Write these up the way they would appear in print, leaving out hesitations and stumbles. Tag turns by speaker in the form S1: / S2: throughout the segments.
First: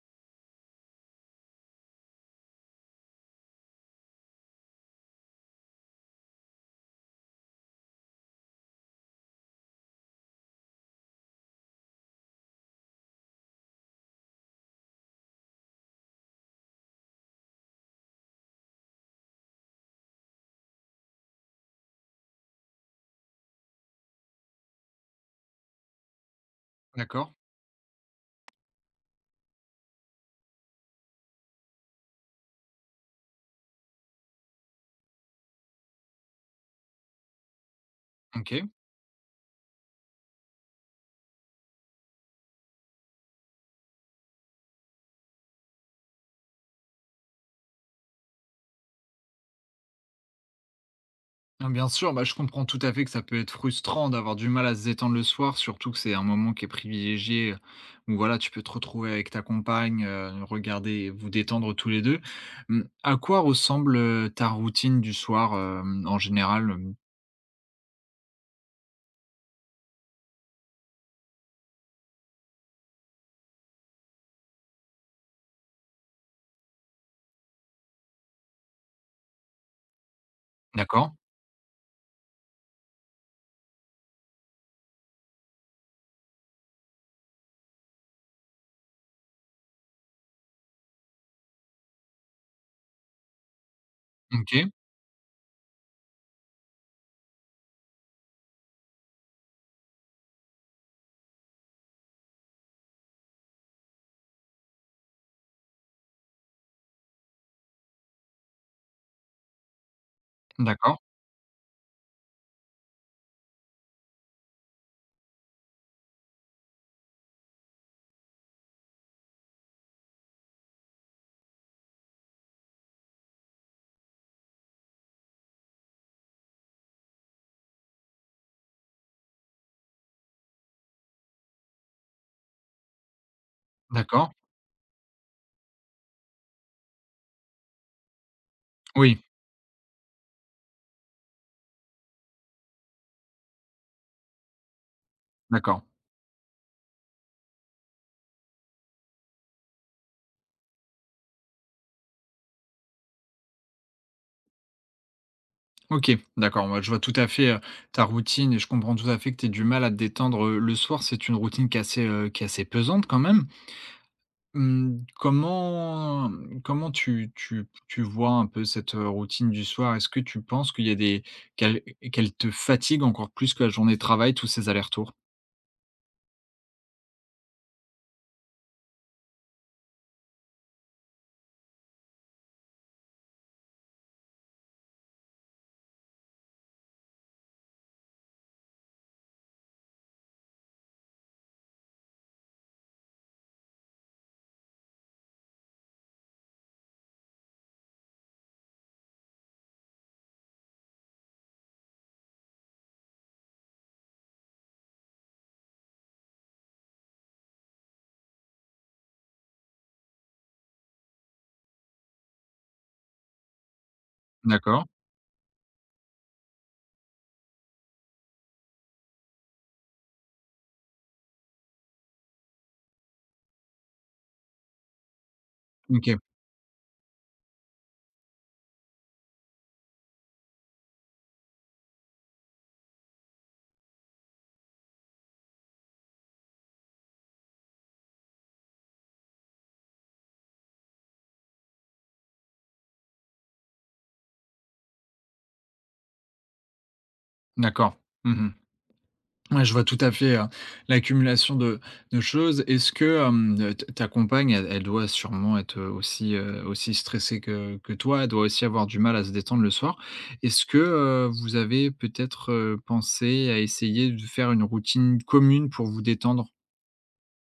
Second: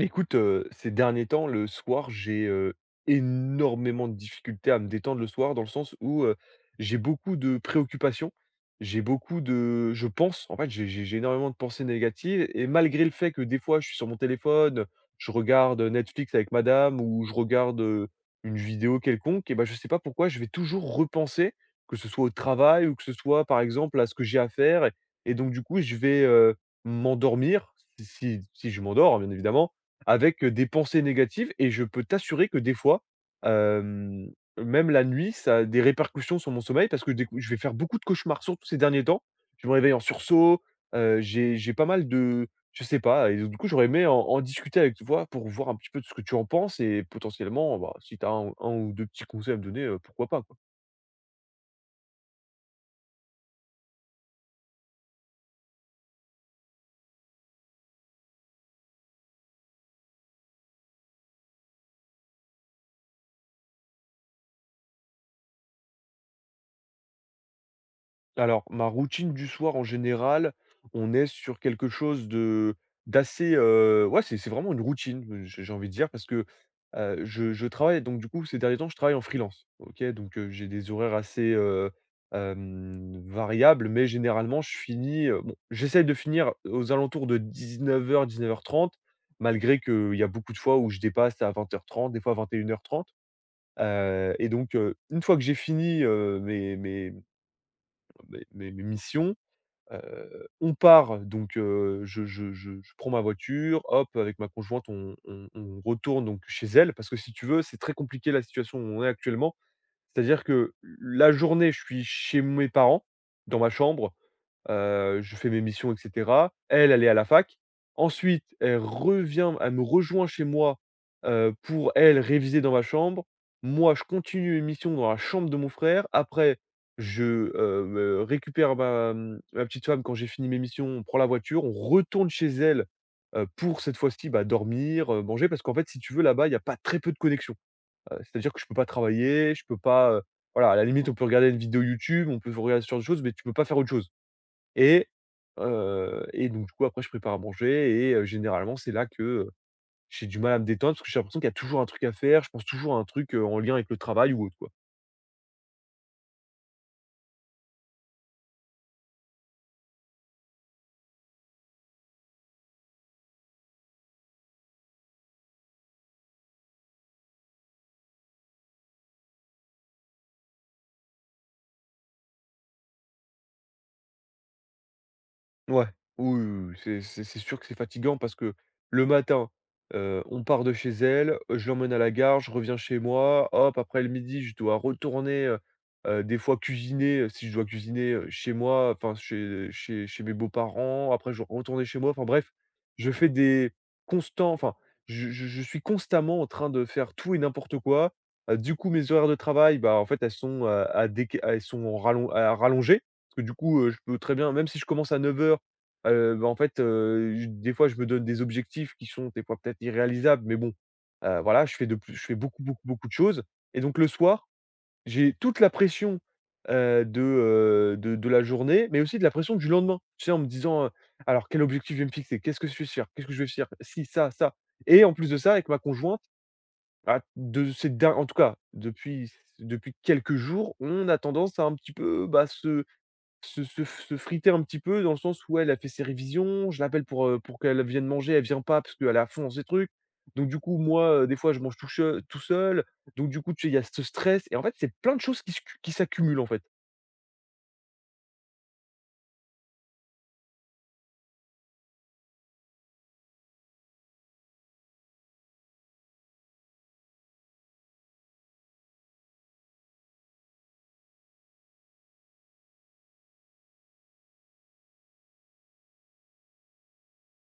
S1: Écoute, ces derniers temps, le soir, j'ai énormément de difficultés à me détendre le soir, dans le sens où j'ai beaucoup de préoccupations. J'ai beaucoup de je pense, en fait, j'ai énormément de pensées négatives et malgré le fait que des fois, je suis sur mon téléphone, je regarde Netflix avec madame ou je regarde une vidéo quelconque et ben je sais pas pourquoi, je vais toujours repenser, que ce soit au travail ou que ce soit, par exemple, à ce que j'ai à faire et donc du coup, je vais
S2: D'accord,
S1: m'endormir, si si je m'endors, hein, bien évidemment avec des pensées négatives et je peux t'assurer que des fois, hem, même la nuit, ça a des répercussions sur mon sommeil parce que des coup je vais faire beaucoup de cauchemars, surtout
S2: OK.
S1: ces derniers temps. Je me réveille en sursaut, j'ai pas mal de je sais pas et du coup, j'aurais aimé en discuter avec toi pour voir un petit peu de ce que tu en penses et potentiellement, bah, si tu as un ou 2 petits conseils à me donner, pourquoi pas, quoi.
S2: Non, bien sûr, bah, je comprends tout à fait que ça peut être frustrant d'avoir du mal à se détendre le soir, surtout que c'est un moment qui est privilégié, où voilà, tu peux te retrouver avec ta compagne, regarder, vous détendre tous les 2. Mmh, à quoi ressemble, ta routine du soir, en général, hem?
S1: Alors, ma routine du soir en général, on est sur quelque chose de d'assez, ouais, c'est vraiment une routine, j'ai envie de dire parce que, je travaille donc du coup ces derniers temps, je travaille en freelance. OK? Donc, j'ai des
S2: D'accord,
S1: horaires assez, variables, mais généralement je finis, bon, j'essaye de finir aux alentours de 19:00-19:30 malgré qu'il y a beaucoup de fois où je dépasse à 20:30, des fois 21:30. Et
S2: OK,
S1: donc, une fois que j'ai fini, mes missions, on part. Donc je prends ma voiture, hop, avec ma conjointe, on retourne donc chez elle parce que si tu veux, c'est très compliqué la situation où on est actuellement. C'est-à-dire que
S2: d'accord,
S1: la journée, je suis chez mes parents, dans ma chambre. Je fais mes missions, et cetera. Elle, elle est à la fac. Ensuite, elle me rejoint chez moi, pour elle réviser dans ma chambre. Moi, je continue mes missions dans la chambre de mon frère. Après, me récupère ma ma petite femme quand j'ai fini mes missions. On prend la voiture, on retourne chez elle, pour cette fois-ci,
S2: d'accord.
S1: bah, dormir, manger parce qu'en fait, si tu veux, là-bas, il y a pas très peu de connexion. C'est-à-dire que je peux pas
S2: Oui,
S1: travailler, je peux pas, voilà, à la limite, on peut regarder une vidéo YouTube, on peut regarder ce genre de choses, mais tu peux pas faire autre chose. Et
S2: d'accord.
S1: et donc du coup, après, je prépare à manger et généralement, c'est là que, j'ai du mal à me détendre parce que j'ai l'impression qu'il y a toujours un truc à faire. Je pense toujours à un truc, en lien avec le travail ou autre, quoi.
S2: OK, d'accord, moi, je vois tout à fait, ta routine et je comprends tout à fait que tu aies du mal à te détendre, le soir. C'est une routine qui est assez pesante quand même? Mmh, comment tu vois un peu cette, routine du soir? Est-ce que tu penses qu'il y a des qu'elle qu'elle te fatigue encore plus que la journée de travail, tous ces allers-retours?
S1: Ouais. Oui, oui, oui, c'est sûr que c'est fatigant parce que le matin, on part de chez elle, je l'emmène à la gare, je reviens chez moi, hop. Après le midi, je dois retourner, des fois cuisiner, si je dois cuisiner, chez moi, enfin chez chez mes beaux-parents, après je dois retourner chez moi. Enfin bref, je fais des constants enfin, je suis constamment en train de faire tout et n'importe quoi. Du coup, mes horaires de travail, bah, en fait, elles sont, à déca elles sont en rallon à rallonger parce que du coup, je peux très bien même si je commence à 9 heures. Bah, en fait, j des fois, je me donne des objectifs qui sont des fois peut-être irréalisables, mais bon, voilà, je fais beaucoup, beaucoup, beaucoup de choses et donc le soir,
S2: D'accord.
S1: j'ai toute la pression, de la journée, mais aussi de la pression du lendemain. Tu sais, en me disant, «Alors quel objectif je vais me fixer? Qu'est-ce que je vais faire? Qu'est-ce que je vais faire? Si, ça, ça». Et en plus de ça, avec ma
S2: OK.
S1: conjointe, bah, de ces der en tout cas, depuis quelques jours, on a tendance à un petit peu, bah, se friter un petit peu dans le sens où elle, elle fait ses révisions, je l'appelle pour qu'elle vienne manger, elle vient pas parce qu'elle est à fond dans ses trucs. Donc du coup, moi, des fois, je mange tout seul. Donc du coup, tu sais, il y a ce stress et en fait, c'est plein de choses qui s'accumulent, en fait.
S2: D'accord. Mmh. Ouais, je vois tout à fait, l'accumulation de choses. Est-ce que, ta compagne, elle doit sûrement être, aussi, aussi stressée que toi, elle doit aussi avoir du mal à se détendre le soir. Est-ce que, vous avez peut-être, pensé à essayer de faire une routine commune pour vous détendre?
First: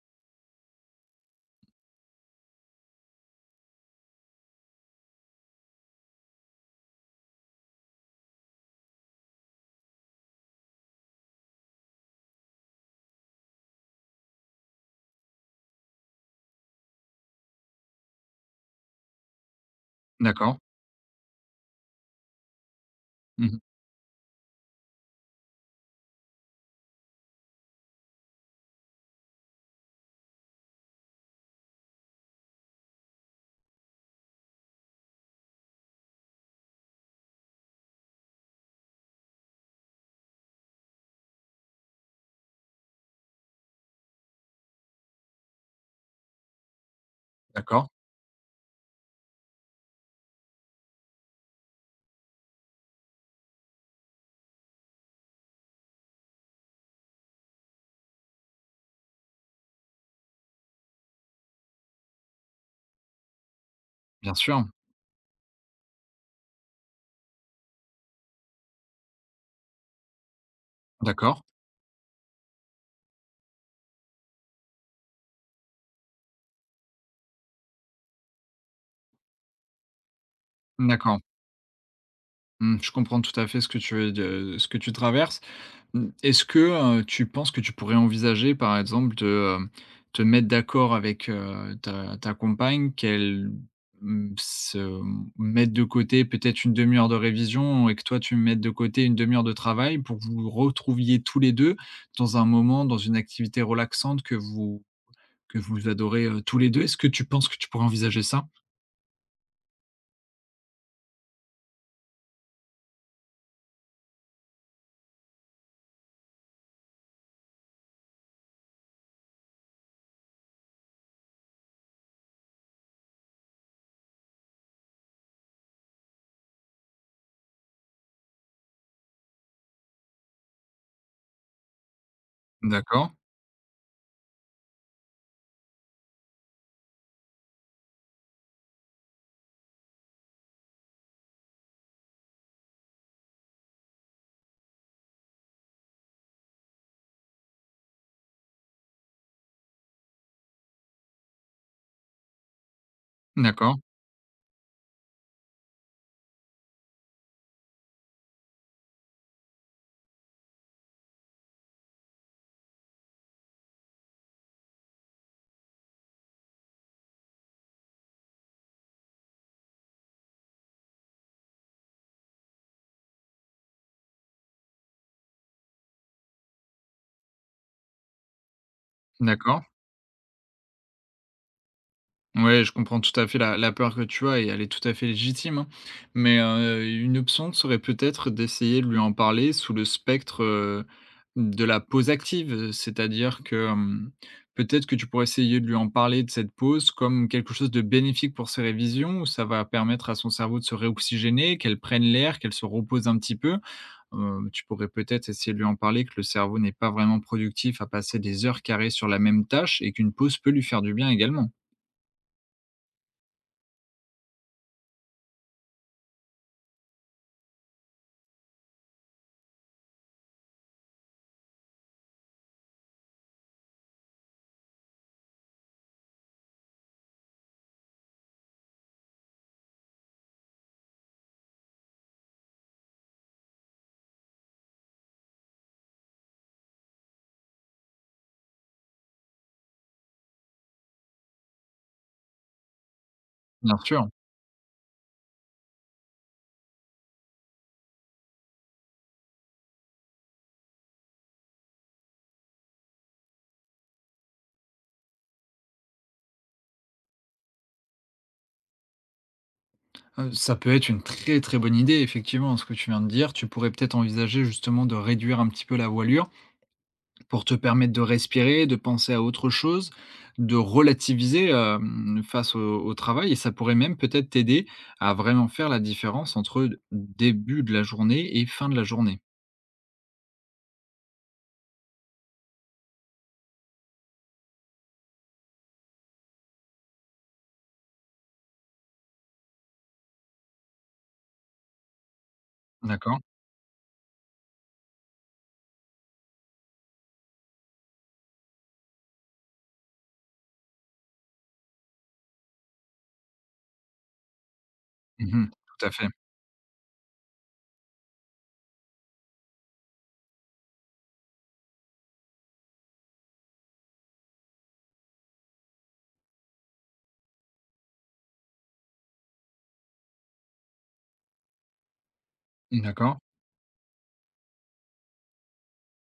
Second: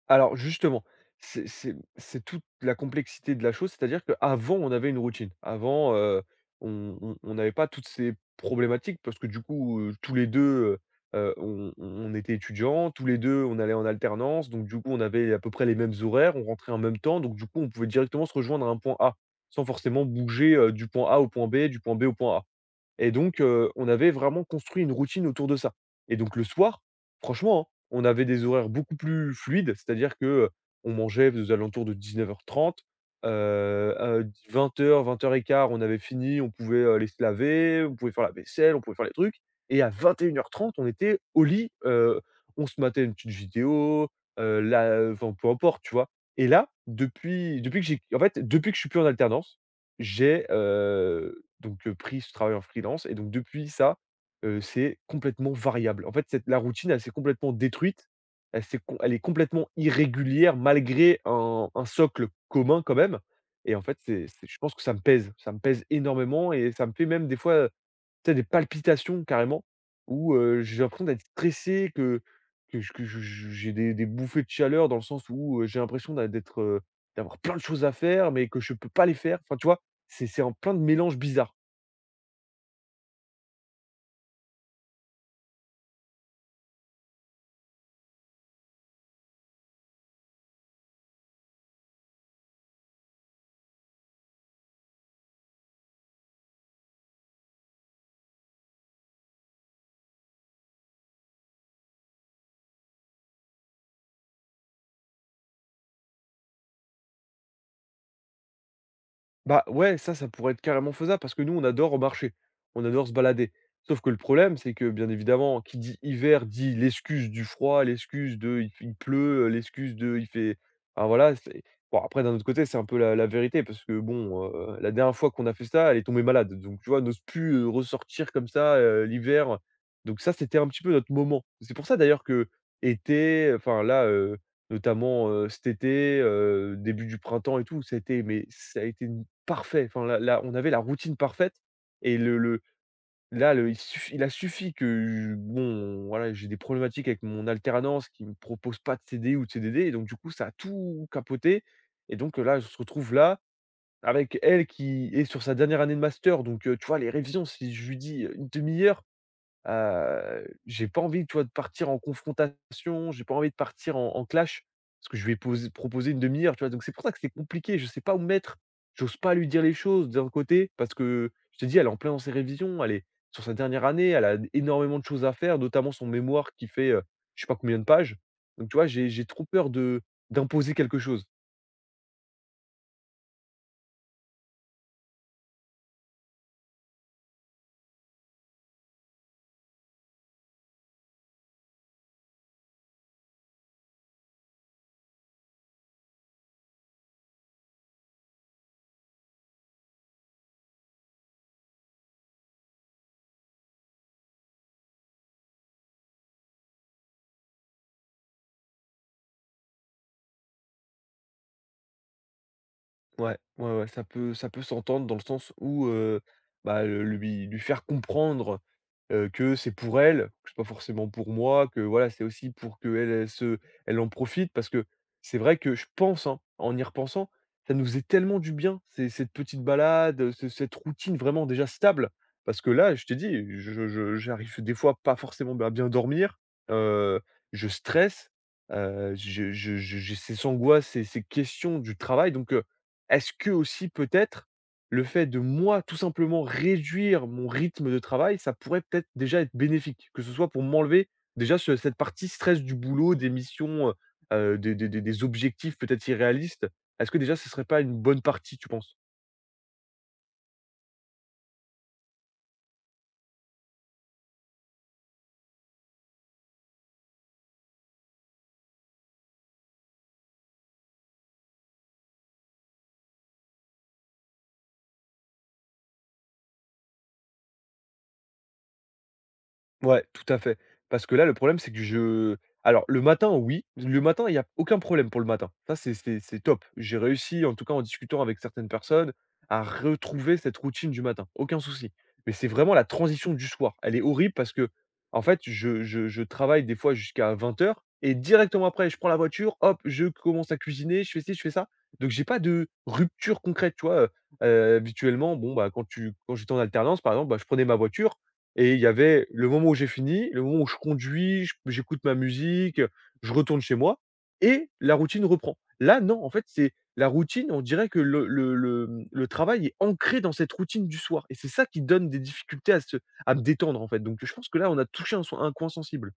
S1: Alors justement, c'est toute la complexité de la chose, c'est-à-dire qu'avant, on avait une routine. Avant, on n'avait pas toutes ces problématiques parce que du coup, tous les 2, heu on était étudiants, tous les 2, on allait en alternance, donc du coup, on avait à peu près les mêmes horaires, on rentrait en même temps, donc du coup, on pouvait directement se rejoindre à un point A, sans forcément bouger,
S2: D'accord.
S1: du point A au point B, du point B au point A. Et donc,
S2: Mmh.
S1: on avait vraiment construit une routine autour de ça. Et donc le soir, franchement, hein, on avait des horaires beaucoup plus fluides, c'est-à-dire que, on mangeait aux alentours de 19:30, 20:00-20:15 on avait fini, on pouvait, aller se laver, on pouvait faire la vaisselle, on pouvait faire les trucs et à 21:30 on était au lit. On se matait une petite vidéo, heu, là, enfin peu importe, tu vois? Et là, depuis que
S2: D'accord.
S1: j'ai en fait, depuis que je suis plus en alternance, j'ai pris ce travail en freelance, et donc depuis ça, c'est complètement variable. En fait, cette la routine, elle s'est complètement détruite. Elle est complètement irrégulière malgré un socle commun quand même. Et en fait,
S2: Bien
S1: c'est je
S2: sûr.
S1: pense que ça me pèse. Ça me pèse énormément et ça me fait même des fois, tu sais, des palpitations carrément, où, j'ai l'impression d'être
S2: D'accord.
S1: stressé, que j'ai des bouffées de chaleur dans le sens où, j'ai l'impression d'avoir plein de choses à faire, mais que je peux pas les faire. Enfin, tu vois? C'est un plein de mélanges
S2: D'accord.
S1: bizarres.
S2: Mmh, je comprends tout à fait ce que tu veux de ce que tu traverses. Mmh, est-ce que, tu penses que tu pourrais envisager, par exemple, de, te mettre d'accord avec, ta compagne qu'elle, mmh, se mette de côté peut-être une demi heure de révision et que toi tu mettes de côté une demi heure de travail pour que vous retrouviez tous les 2 dans un moment, dans une activité relaxante que vous adorez, tous les 2. Est-ce que tu penses que tu pourrais envisager ça?
S1: Bah, ouais, ça pourrait être carrément faisable parce que nous, on adore marcher, on adore se balader. Sauf que le problème, c'est que, bien évidemment, qui dit hiver dit l'excuse du froid, l'excuse de il pleut, l'excuse de il fait enfin voilà, c'est bon. Après d'un autre côté, c'est un peu la vérité parce que bon, la dernière fois qu'on a fait ça, elle est tombée malade. Donc tu vois, n'ose plus, ressortir comme ça, l'hiver. Donc ça, c'était un petit peu notre moment. C'est pour ça d'ailleurs que
S2: D'accord,
S1: qu'été, enfin là, notamment, cet été, début du printemps et tout, ça a été, mais ça a été parfait. Enfin là, on avait la routine parfaite, et le là, le il suffi il a suffi que bon, voilà, j'ai des problématiques avec mon alternance qui me propose pas de CD ou de CDD et donc du coup, ça a tout capoté. Et donc, là, on se retrouve là
S2: d'accord,
S1: avec elle qui est sur sa dernière année de master. Donc tu vois les révisions, si je lui dis, 1/2 heure, j'ai pas envie, tu vois, de partir en confrontation, j'ai pas envie de partir en clash, parce que je vais ai posé une demi heure, tu vois? Donc c'est pour ça que c'est compliqué, je sais pas où me mettre. J'ose pas lui dire les choses d'un côté, parce que je te dis, elle est en plein dans ses révisions, elle est sur sa dernière année, elle a énormément de choses à faire, notamment son mémoire qui fait, je sais pas combien de pages. Donc tu vois, j'ai trop
S2: d'accord.
S1: peur de d'imposer quelque chose.
S2: Ouais, je comprends tout à fait la peur que tu as et elle est tout à fait légitime, hein. Mais, une option serait peut-être d'essayer de lui en parler sous le spectre, de la pause active, c'est-à-dire que, peut-être que tu pourrais essayer de lui en parler de cette pause comme quelque chose de bénéfique pour ses révisions où ça va permettre à son cerveau de se réoxygéner, qu'elle prenne l'air, qu'elle se repose un petit peu. Tu pourrais peut-être essayer de lui en parler que le cerveau n'est pas vraiment productif à passer des heures carrées sur la même tâche et qu'une pause peut lui faire du bien également.
S1: Ouais, ouais, ouais, ça peut s'entendre dans le sens où, bah, le lui faire comprendre, que c'est pour elle, que c'est pas forcément pour moi, que voilà, c'est aussi pour qu'elle, elle en profite parce que c'est vrai que je pense, hein, en y repensant, ça nous faisait tellement du bien, ces cette petite balade, ce cette routine vraiment déjà stable. Parce que là, je t'ai dit, je j'arrive des fois pas forcément à bien dormir, heu, je stresse, je j'ai ces angoisses, ces questions du travail. Donc est-ce que
S2: Bien
S1: aussi
S2: sûr.
S1: peut-être, le fait de moi tout simplement réduire mon rythme de travail, ça pourrait peut-être déjà être bénéfique? Que ce soit pour m'enlever déjà ce cette partie stress du boulot, des missions, des objectifs peut-être irréalistes. Est-ce que déjà ce serait pas une bonne partie, tu penses?
S2: Ça peut être une très, très bonne idée effectivement, ce que tu viens de dire. Tu pourrais peut-être envisager justement de réduire un petit peu la voilure pour te permettre de respirer, de penser à autre chose, de relativiser, face au travail et ça pourrait même peut-être t'aider à vraiment faire la différence entre début de la journée et fin de la journée.
S1: Ouais, tout à fait. Parce que là, le problème, c'est que je alors le matin, oui, le matin, il y a aucun problème pour le matin. Ça, c'est top. J'ai réussi, en tout cas en discutant avec certaines personnes, à retrouver cette routine du matin. Aucun souci. Mais c'est vraiment la
S2: D'accord?
S1: transition du soir. Elle est horrible parce que, en fait, je travaille des fois jusqu'à 20 heures et directement après, je prends la voiture, hop, je commence à cuisiner, je fais ci, je fais ça. Donc, j'ai pas de rupture concrète, tu vois. Habituellement,
S2: Mmh.
S1: bon, bah,
S2: Tout à fait.
S1: quand j'étais en alternance, par exemple, bah, je prenais ma voiture, et il y avait le moment où j'ai fini, le moment où je conduis, je j'écoute ma musique, je retourne chez moi et la routine reprend. Là, non, en fait, c'est la routine, on dirait que le travail est ancré dans cette routine du soir et c'est ça qui donne des difficultés à se
S2: D'accord.
S1: à me détendre, en fait. Donc je pense que là, on a touché un coin sensible.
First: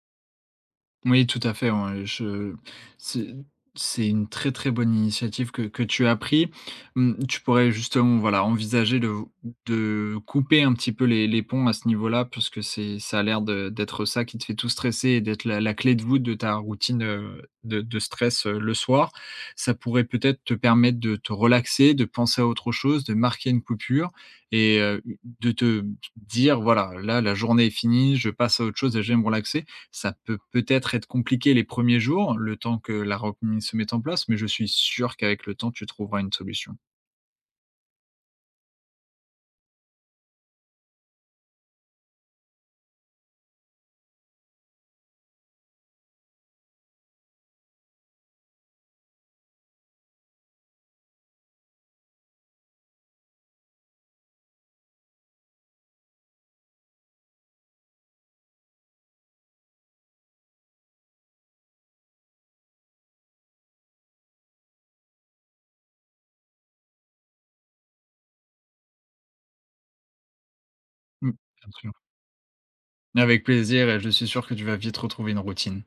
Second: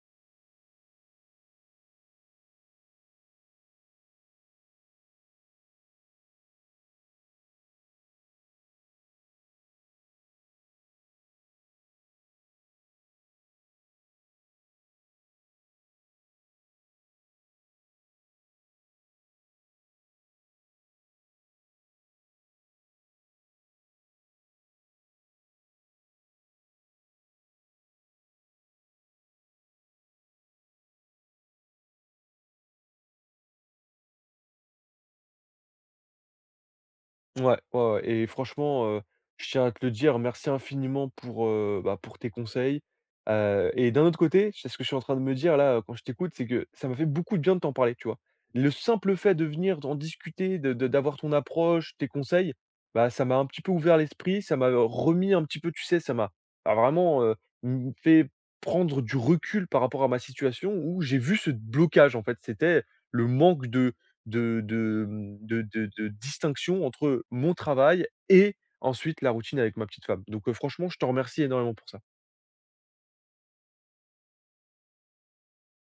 S2: Oui, tout à fait, ouais, je c'est une très, très bonne initiative que tu as pris. Mmh, tu pourrais justement, voilà, envisager de couper un petit peu les ponts à ce niveau-là, parce que c'est ça a l'air de d'être ça qui te fait tout stresser et d'être la clé de voûte de ta routine, de stress, le soir. Ça pourrait peut-être te permettre de te relaxer, de penser à autre chose, de marquer une coupure et de te dire: «Voilà, là, la journée est finie, je passe à autre chose et je vais me relaxer». Ça peut peut-être être compliqué les premiers jours, le temps que la routine se mette en place, mais je suis sûr qu'avec le temps, tu trouveras une solution.
S1: Ouais, ouais, ouais et franchement, je tiens à te le dire, merci infiniment pour, pour tes conseils, et d'un autre côté, c'est ce que je suis en train de me dire là, quand je t'écoute, c'est que ça m'a fait beaucoup de bien de t'en parler, tu vois? Le simple fait de venir en discuter, de d'avoir ton approche, tes conseils, bah, ça m'a un petit peu ouvert l'esprit, ça m'a remis un petit peu, tu sais, ça m'a a vraiment, m fait prendre du recul par rapport à ma situation où j'ai vu ce blocage en fait. C'était le manque de, mmh, de distinction entre mon travail et ensuite la routine avec ma petite femme. Donc, franchement, je te
S2: Mmh,
S1: remercie énormément pour
S2: bien.
S1: ça.
S2: Avec plaisir et je suis sûr que tu vas vite retrouver une routine.